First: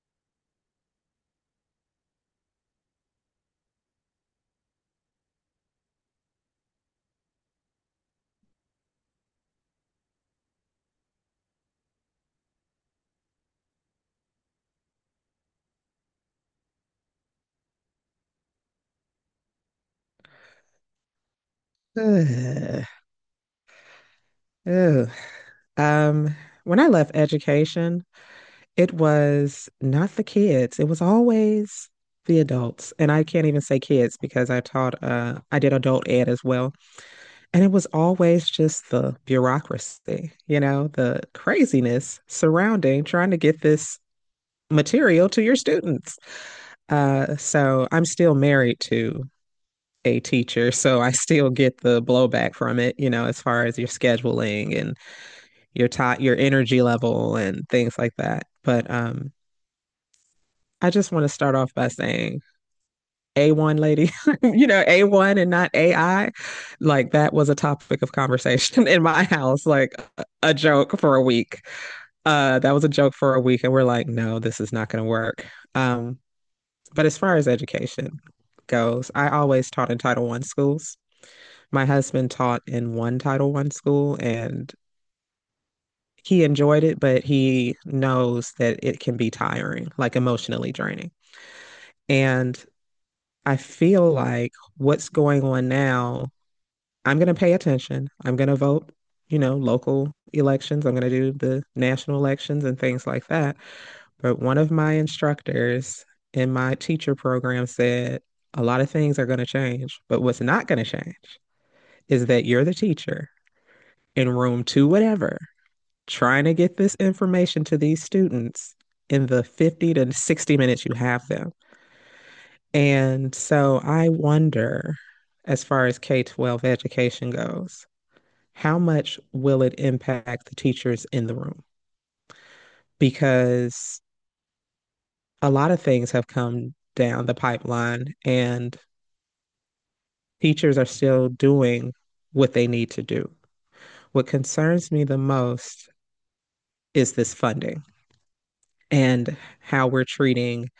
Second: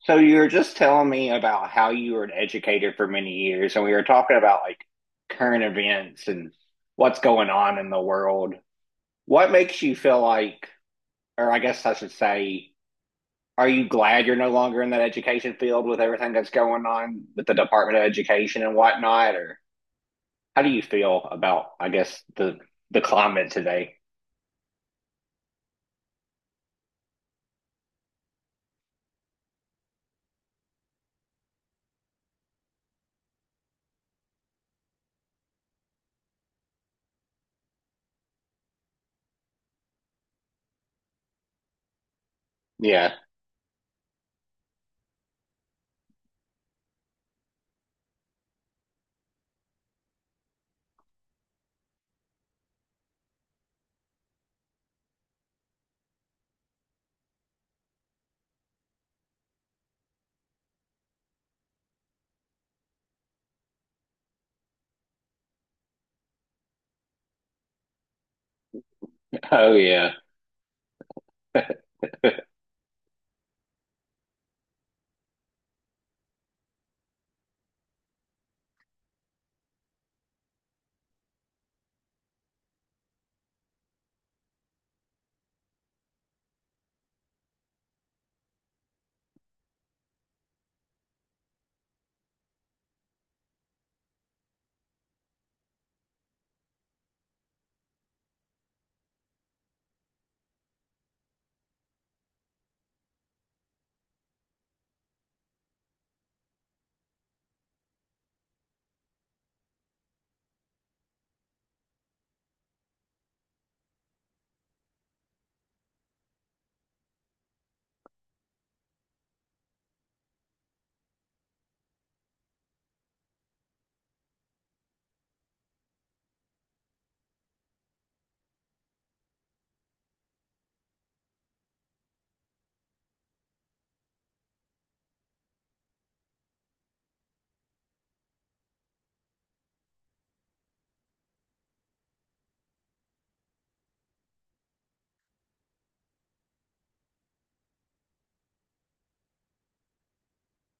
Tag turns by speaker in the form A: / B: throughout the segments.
A: So you were just telling me about how you were an educator for many years, and we were talking about like current events and what's going on in the world. What makes you feel like, or I guess I should say, are you glad you're no longer in that education field with everything that's going on with the Department of Education and whatnot? Or how do you feel about, I guess, the
B: Ugh.
A: the climate today?
B: Ugh. Um, when I left education, it was not the kids. It was always the adults. And I can't even say kids because I taught I did adult ed as well. And it was always just the bureaucracy, you know, the craziness surrounding
A: Yeah.
B: trying to get this material to your students. So I'm still married to a teacher, so I still get the blowback from it, you know, as far as your scheduling and your time, your energy level, and things like that. But I just want to start off by saying A1 lady, you know, A1 and not AI. Like that was a topic of conversation in my house,
A: Oh
B: like
A: yeah.
B: a joke for a week. That was a joke for a week. And we're like, no, this is not going to work. Um, but as far as education goes, I always taught in Title One schools. My husband taught in one Title One school and he enjoyed it, but he knows that it can be tiring, like emotionally draining. And I feel like what's going on now, I'm going to pay attention. I'm going to vote, you know, local elections. I'm going to do the national elections and things like that. But one of my instructors in my teacher program said a lot of things are going to change, but what's not going to change is that you're the teacher in room two, whatever, trying to get this information to these students in the 50 to 60 minutes you have them. And so I wonder, as far as K 12 education goes, how much will it impact the teachers in the room? Because a lot of things have come down the pipeline and teachers are still doing what they need to do. What concerns me the most is this funding and how we're treating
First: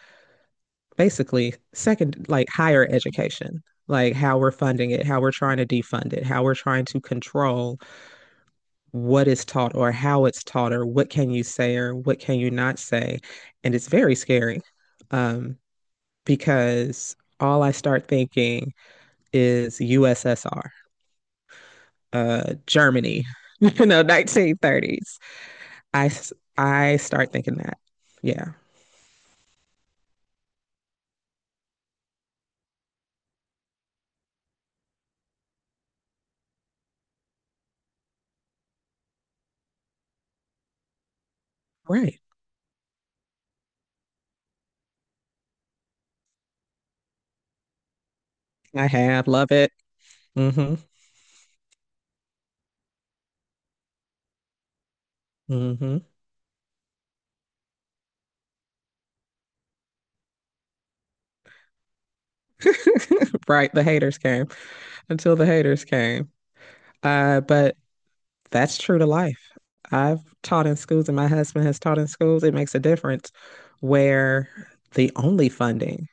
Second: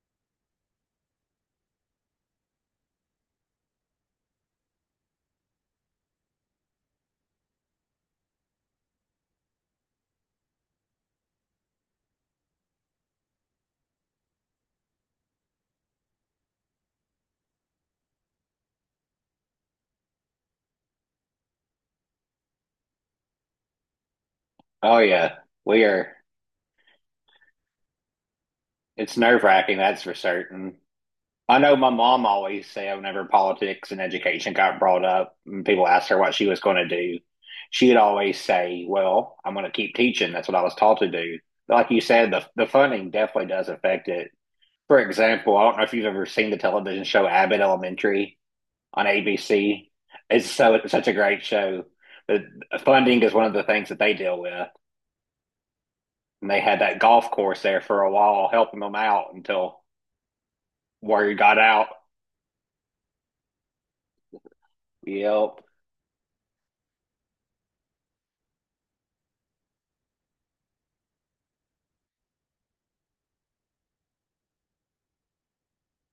B: basically second, like higher education, like how we're funding it, how we're trying to defund it, how we're trying to control what is taught or how it's taught or what can you say or what can you not say. And it's very scary um, because all I start thinking is USSR, Germany, you know,
A: Oh
B: 1930s.
A: yeah. We
B: I,
A: are,
B: I start thinking that. Yeah,
A: it's nerve-wracking, that's for certain. I know my mom always said whenever politics and education got brought up and people asked her what she was going to do, she'd always say, well, I'm going to keep teaching. That's what I was taught to do. Like you
B: right.
A: said, the funding definitely does affect it. For example, I don't know if you've ever seen the television show Abbott Elementary
B: I
A: on
B: have, love it.
A: ABC. It's so
B: Mm-hmm.
A: it's such a great show. The funding is one of the things that they deal with.
B: Mm-hmm.
A: And they had that golf course there for a while, helping them out until word got out.
B: Right. The haters came. Until the
A: Yep.
B: haters came. But that's true to life. I've taught in schools, and my husband has taught in schools. It makes a difference where the only funding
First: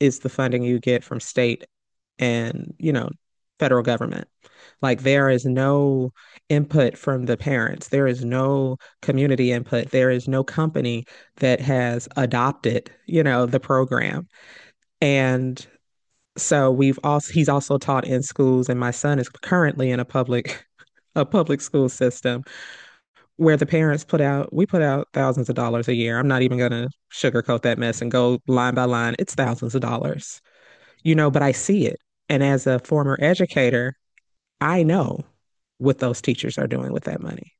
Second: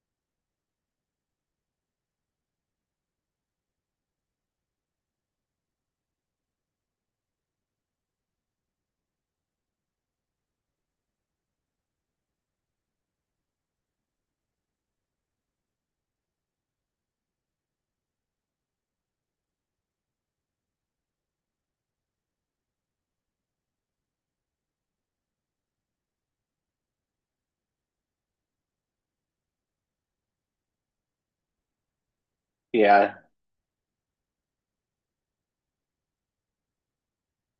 B: is the funding you get from state and, you know, federal government. Like there is no input from the parents. There is no community input. There is no company that has adopted, you know, the program. And so we've also he's also taught in schools, and my son is currently in a public a public school system where the parents put out we put out thousands of dollars a year. I'm not even gonna sugarcoat that mess and go line by line. It's thousands of dollars, you know, but I see it. And as a former
A: Yeah.
B: educator, I know what those teachers are doing with that money.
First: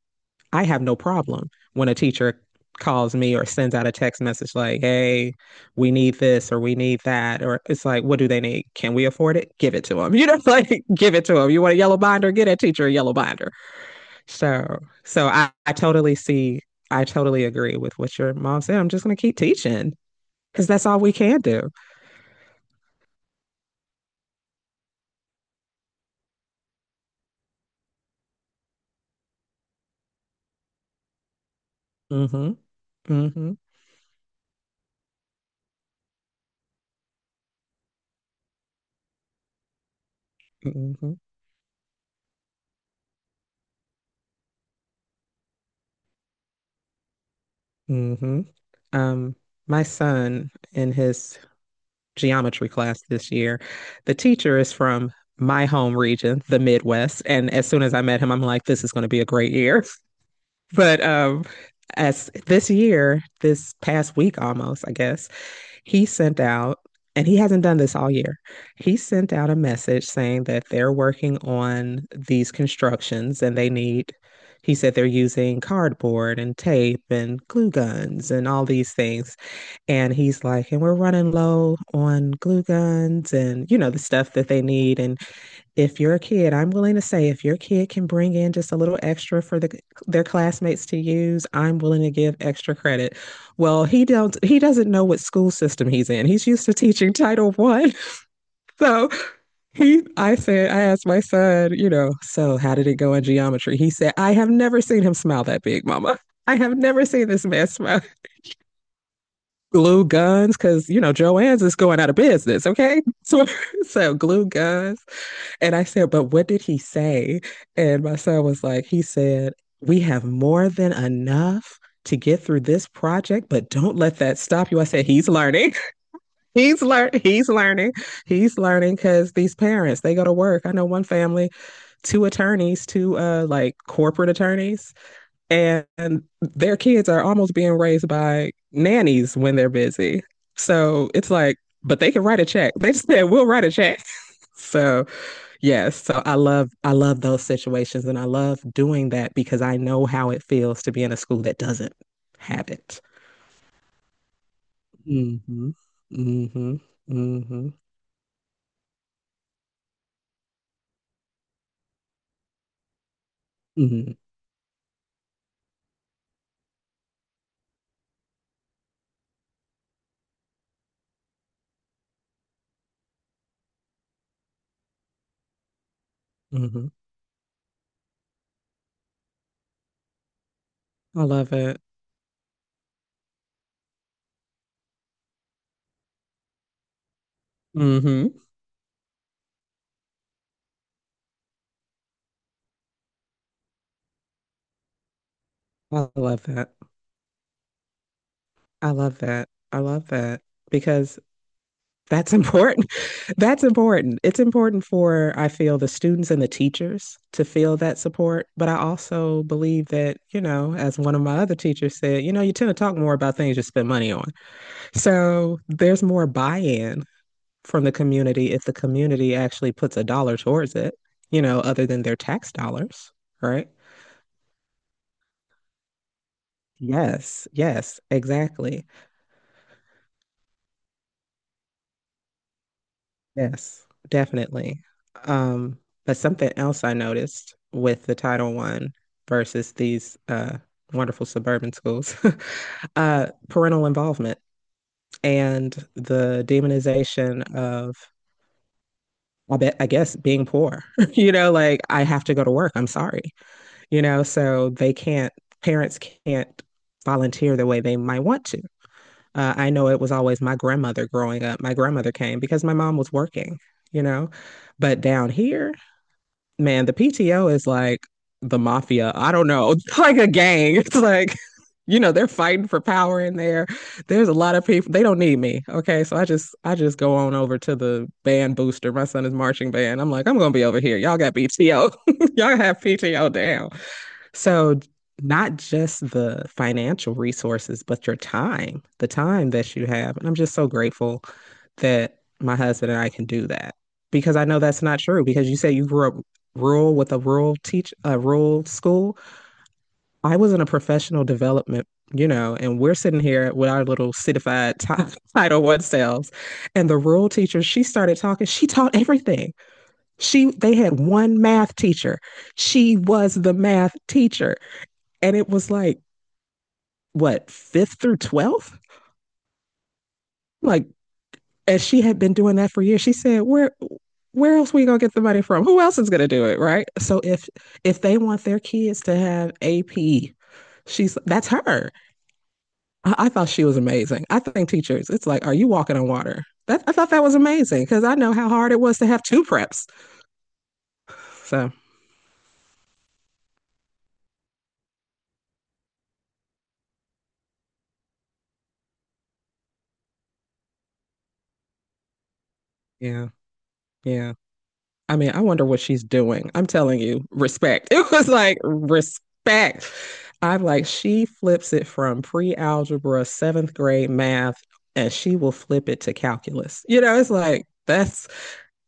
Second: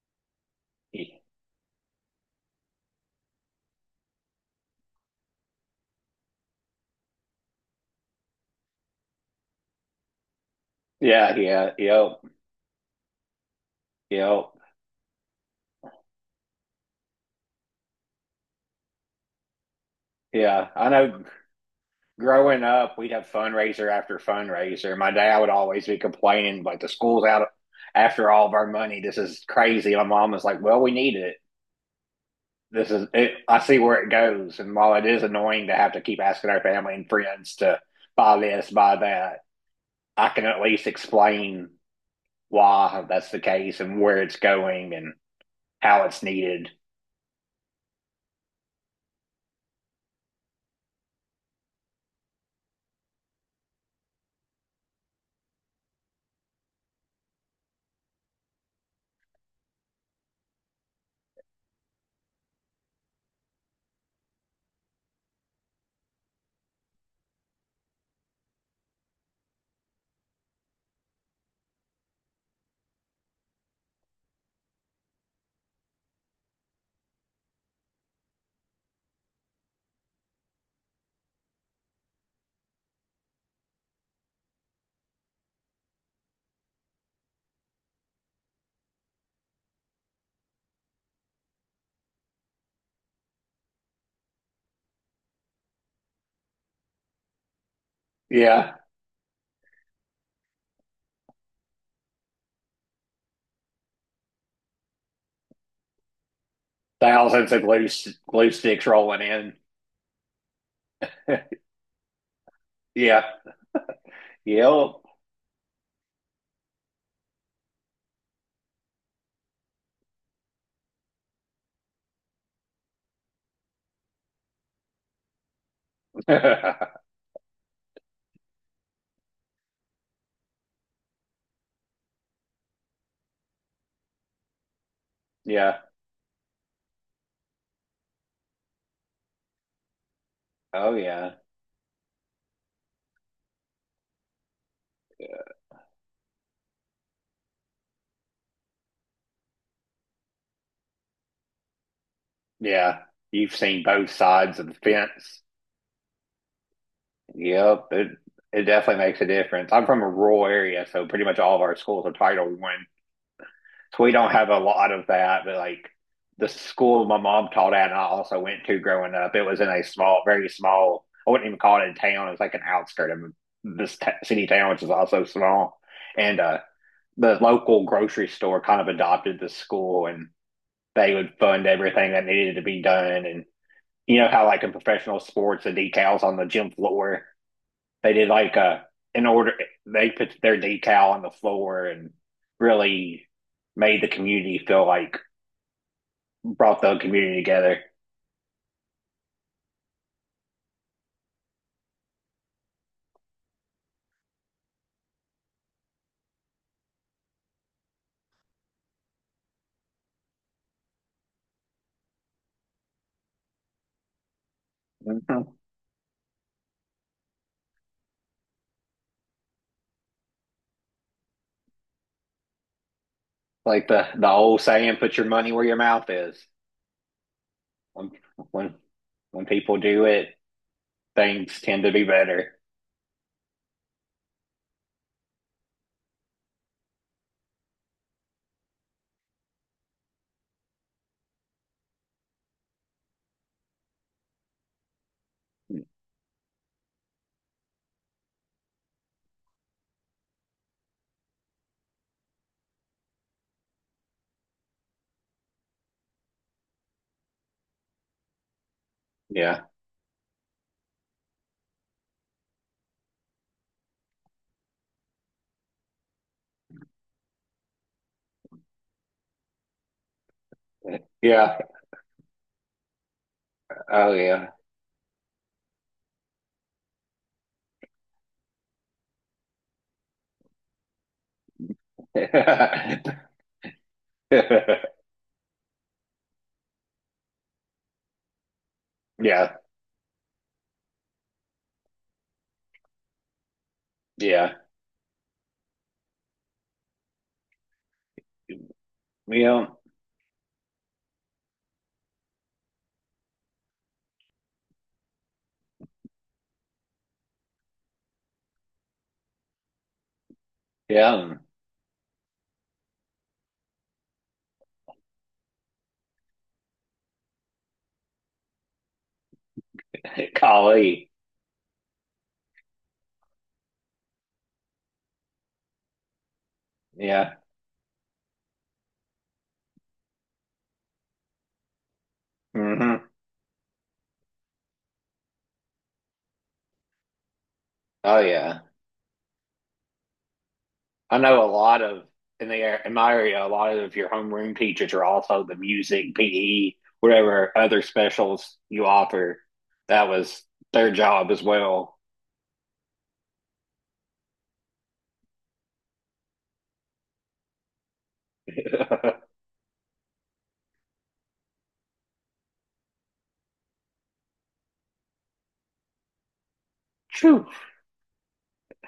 B: I have no problem when a teacher calls me or sends out a text message like, hey, we need this or we need that. Or it's like, what do they need? Can we afford it? Give it to them. You know, like give it
A: Yeah,
B: to them. You
A: yeah,
B: want a yellow
A: yep,
B: binder? Get a teacher a yellow binder.
A: yep,
B: So I totally see, I totally agree with what your mom said. I'm just going to keep teaching because
A: yeah.
B: that's
A: I
B: all we
A: know
B: can do.
A: growing up, we'd have fundraiser after fundraiser. My dad would always be complaining, like, the school's out after all of our money. This is crazy. My mom was like, well, we need it.
B: Hmm.
A: This is it.
B: Mm-hmm.
A: I see where it goes. And while it is annoying to have to keep asking our family and friends to buy this, buy that, I can at least
B: Mm-hmm.
A: explain why that's the case and where it's going and how it's needed.
B: Mm-hmm. Um, my son in his geometry class this year, the teacher is from my home region, the Midwest. And as soon as I met him, I'm like, this is going to be a great year. But as this year, this past week almost, I guess, he sent out, and he hasn't done this all year. He sent out a message saying that they're working on these constructions and he said they're using cardboard and tape and glue guns and all these things. And he's like, and we're running low on glue guns and, you know, the stuff that they need. And if your kid, I'm willing to say, if your kid can bring in just a little extra for their classmates to use, I'm willing to give extra credit. Well, he doesn't know what school system he's in. He's used to teaching Title One,
A: Yeah.
B: so he I said I asked my son, you know, so how did it go in geometry? He said, I have never seen him smile that big, Mama. I have never seen this
A: Thousands of
B: man
A: glue,
B: smile.
A: glue sticks rolling in.
B: Glue guns, because you know Joanne's is going out of business. Okay,
A: Yeah.
B: so glue guns.
A: Yep.
B: And I said, but what did he say? And my son was like, he said, we have more than enough to get through this project, but don't let that stop you. I said, he's learning. He's learning. He's learning. He's learning because these parents, they go to work. I know one family, two attorneys, two like corporate attorneys,
A: Yeah.
B: and their kids are almost being raised by nannies when they're busy.
A: Oh
B: So it's
A: yeah.
B: like, but they can write a check. They just said, we'll write a check. So yes, so I love those situations and I love doing that because I know how it feels to be in a school that doesn't have
A: Yeah.
B: it.
A: You've seen both sides of the fence.
B: Mm-hmm. Mm-hmm. Mm-hmm.
A: Yep. It definitely makes a difference. I'm from a rural area, so pretty much all of our schools are Title One. So we
B: Mm-hmm.
A: don't have a lot of that, but like the school my mom taught at and I also went to growing up, it was in a small, very small, I wouldn't even call it a town. It's like an outskirt of this t city town, which is also small. And
B: Mm-hmm.
A: the local grocery store kind of adopted the school and they
B: I
A: would
B: love
A: fund
B: it.
A: everything that needed to be done. And you know how like in professional sports, the decals on the gym floor, they did
B: Mm-hmm.
A: like a in order they put their decal on the floor and really made the community feel like
B: I love that.
A: brought the community together.
B: I love that. I love that because that's important. That's important. It's important for, I feel, the students and the teachers to feel that support. But I also believe that, you know, as one of my other teachers said, you know, you tend to talk more about things you spend money on.
A: Mm-hmm.
B: So there's more buy-in from the community if the community actually puts a dollar towards it, you know, other than their tax dollars, right?
A: Like the old saying, "Put your money where your mouth is."
B: Yes, yes,
A: When when
B: exactly.
A: when people do it, things tend to be better.
B: Yes, definitely. Um, but something else I noticed with the Title One versus these wonderful suburban schools, parental involvement and the demonization of, I guess, being poor. You know, like I have to go to work. I'm sorry. You know, so they can't, parents can't volunteer the way they might want to.
A: Yeah,
B: I know it was always my grandmother growing up. My grandmother came because my mom was working, you know, but down here, man, the PTO is like the mafia. I don't know, it's like a gang. It's like,
A: yeah,
B: you know, they're fighting for power in there.
A: oh
B: There's a
A: yeah,
B: lot of people. They don't need me. Okay, so I just go on over to the band booster. My son is marching band. I'm like, I'm gonna be over here. Y'all got PTO. Y'all have PTO down. So,
A: yeah,
B: not just the financial resources, but the time that you have. And I'm just so grateful that my husband and I can do that because I
A: yeah.
B: know that's not true. Because you say you grew up rural with a rural school.
A: You know,
B: I was in a professional development, you know, and we're sitting here with our little certified Title One selves. And the rural teacher, she started talking. She taught everything. They had
A: yeah.
B: one math teacher. She was the math teacher. And it was like, what fifth through 12th. Like,
A: Golly.
B: as she had been doing that for years, she said, where else we gonna get the money from? Who else is gonna do it, right?" So
A: Yeah.
B: if they want their kids to have AP, she's that's her.
A: Hmm.
B: I thought she was amazing. I think teachers, it's like, are you walking on water? I thought that was amazing because I
A: Oh,
B: know how
A: yeah.
B: hard it was to have two preps.
A: I know a
B: So
A: lot of in my area, a lot of your homeroom teachers are also the music, PE, whatever other specials you offer. That was their job as well.
B: yeah, yeah. I mean, I wonder what she's doing. I'm telling you, respect. It was like respect. I'm like, she flips it from pre-algebra, seventh grade math, and she will flip it to calculus. You know, it's
A: Phew.
B: like that's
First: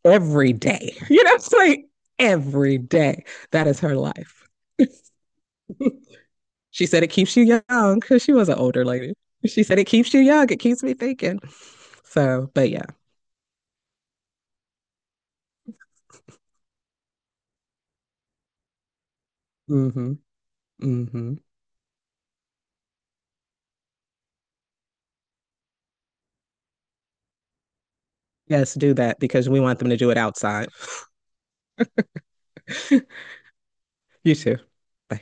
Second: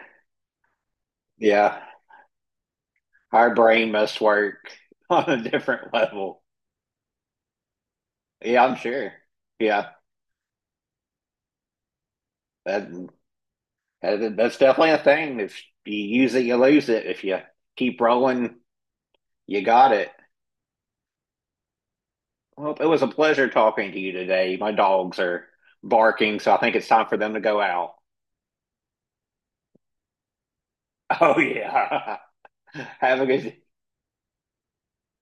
B: every day. You know, it's
A: Yeah.
B: like every day.
A: Our
B: That is
A: brain
B: her
A: must
B: life.
A: work on a different level.
B: She said it keeps you young because she was an
A: Yeah, I'm
B: older
A: sure.
B: lady. She said it
A: Yeah.
B: keeps you young. It keeps me thinking. So, but yeah.
A: That, that that's definitely a thing. If you use it, you lose it. If you keep rolling, you got it.
B: Mm-hmm. Mm-hmm.
A: Well, it was a pleasure talking to you today. My dogs are barking, so I think it's time for them to go out.
B: Yes, do that because we want them to do it outside.
A: Oh, yeah. Have a good day.
B: You too.